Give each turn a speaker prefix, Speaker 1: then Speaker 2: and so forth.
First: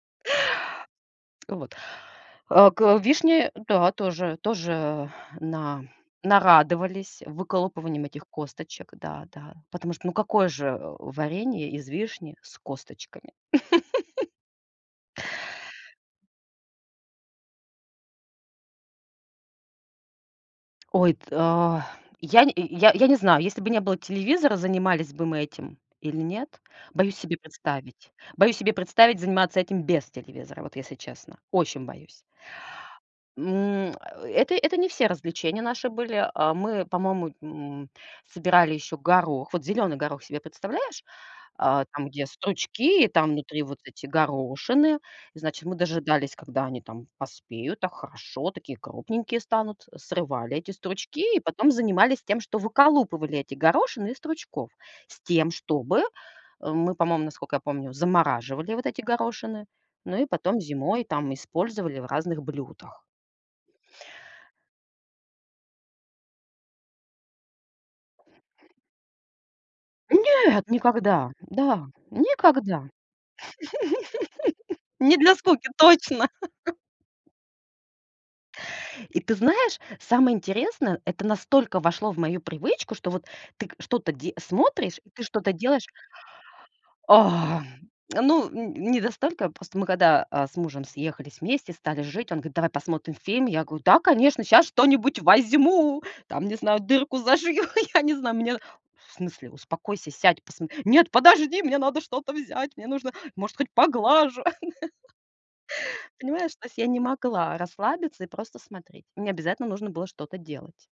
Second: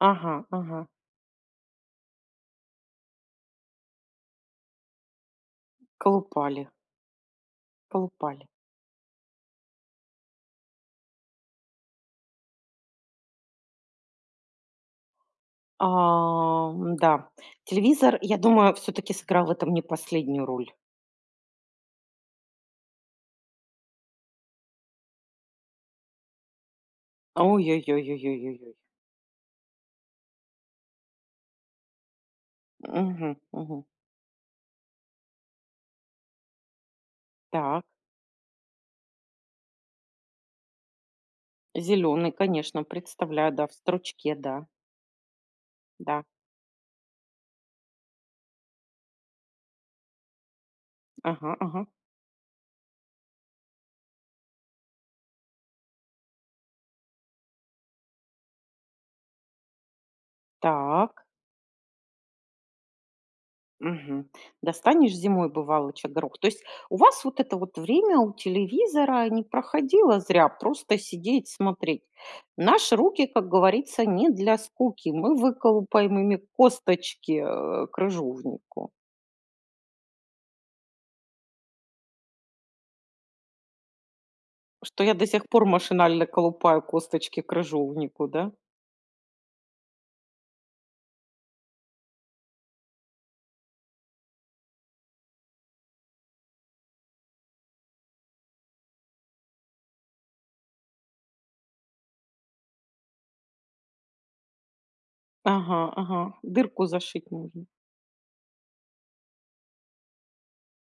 Speaker 1: Ага, ага.
Speaker 2: Вот. А к вишне, да, тоже, тоже на
Speaker 1: Колупали.
Speaker 2: нарадовались выколупыванием этих
Speaker 1: Колупали.
Speaker 2: косточек. Да, да. Потому что, ну какое же, э, варенье из вишни с косточками.
Speaker 1: Ам, да, телевизор, я думаю, всё-таки сыграл в этом не последнюю роль.
Speaker 2: Ой, та я нь й я я не знаю, если бы не было телевизора, занимались бы мы этим или нет. Боюсь себе
Speaker 1: Ой ой ой
Speaker 2: представить.
Speaker 1: ой ой ой
Speaker 2: Боюсь
Speaker 1: ой.
Speaker 2: себе представить, заниматься этим без телевизора. Вот, если честно. Очень боюсь.
Speaker 1: Мгм, мгм.
Speaker 2: М, э, это это не все развлечения наши были, а. Мы, по-моему,
Speaker 1: Так.
Speaker 2: м, собирали еще горох. Вот зеленый горох себе представляешь, а? Там где
Speaker 1: Зеленый, конечно,
Speaker 2: стручки там
Speaker 1: представляю,
Speaker 2: внутри,
Speaker 1: да, в
Speaker 2: вот эти
Speaker 1: стручке, да.
Speaker 2: горошины, значит, мы
Speaker 1: Да.
Speaker 2: дожидались когда они там поспеют так хорошо, такие крупненькие станут, срывали эти стручки и
Speaker 1: Ага,
Speaker 2: потом
Speaker 1: ага.
Speaker 2: занимались тем, что выколупывали эти горошины из стручков с тем, чтобы, э, мы по-моему, насколько я помню, замораживали вот эти горошины. Ну и потом зимой
Speaker 1: Так.
Speaker 2: там использовали в разных блюдах.
Speaker 1: Мгм. Достанешь зимой, бывалоча горох. То есть у вас вот это вот время у телевизора не проходило зря,
Speaker 2: Нет,
Speaker 1: просто
Speaker 2: никогда.
Speaker 1: сидеть
Speaker 2: Да,
Speaker 1: смотреть.
Speaker 2: никогда.
Speaker 1: Наши руки, как говорится, не для скуки.
Speaker 2: Не для
Speaker 1: Мы
Speaker 2: скуки
Speaker 1: выколупаем
Speaker 2: точно.
Speaker 1: ими косточки, э, крыжовнику.
Speaker 2: И ты знаешь, самое интересное, это настолько вошло в мою привычку, что вот ты к что-то де смотришь
Speaker 1: Что
Speaker 2: и
Speaker 1: я
Speaker 2: ты
Speaker 1: до сих
Speaker 2: что-то
Speaker 1: пор
Speaker 2: делаешь.
Speaker 1: машинально колупаю косточки
Speaker 2: Ах,
Speaker 1: крыжовнику,
Speaker 2: ну,
Speaker 1: да?
Speaker 2: н не настолько, просто мы когда, а, с мужем съехались вместе стали жить, он говорит: "Давай посмотрим фильм." Я говорю: "Да, конечно, щас что-нибудь возьму там, не знаю, дырку зашью, я не знаю." Он мне: "В смысле, успокойся, сядь, посмот" "Нет, подожди, мне надо что-то взять. Мне нужно, может хоть, поглажу."
Speaker 1: Ага, ага,
Speaker 2: Понимаешь, то есть
Speaker 1: дырку
Speaker 2: я не
Speaker 1: зашить
Speaker 2: могла
Speaker 1: нужно.
Speaker 2: расслабиться и просто смотреть. Мне обязательно нужно было что-то делать.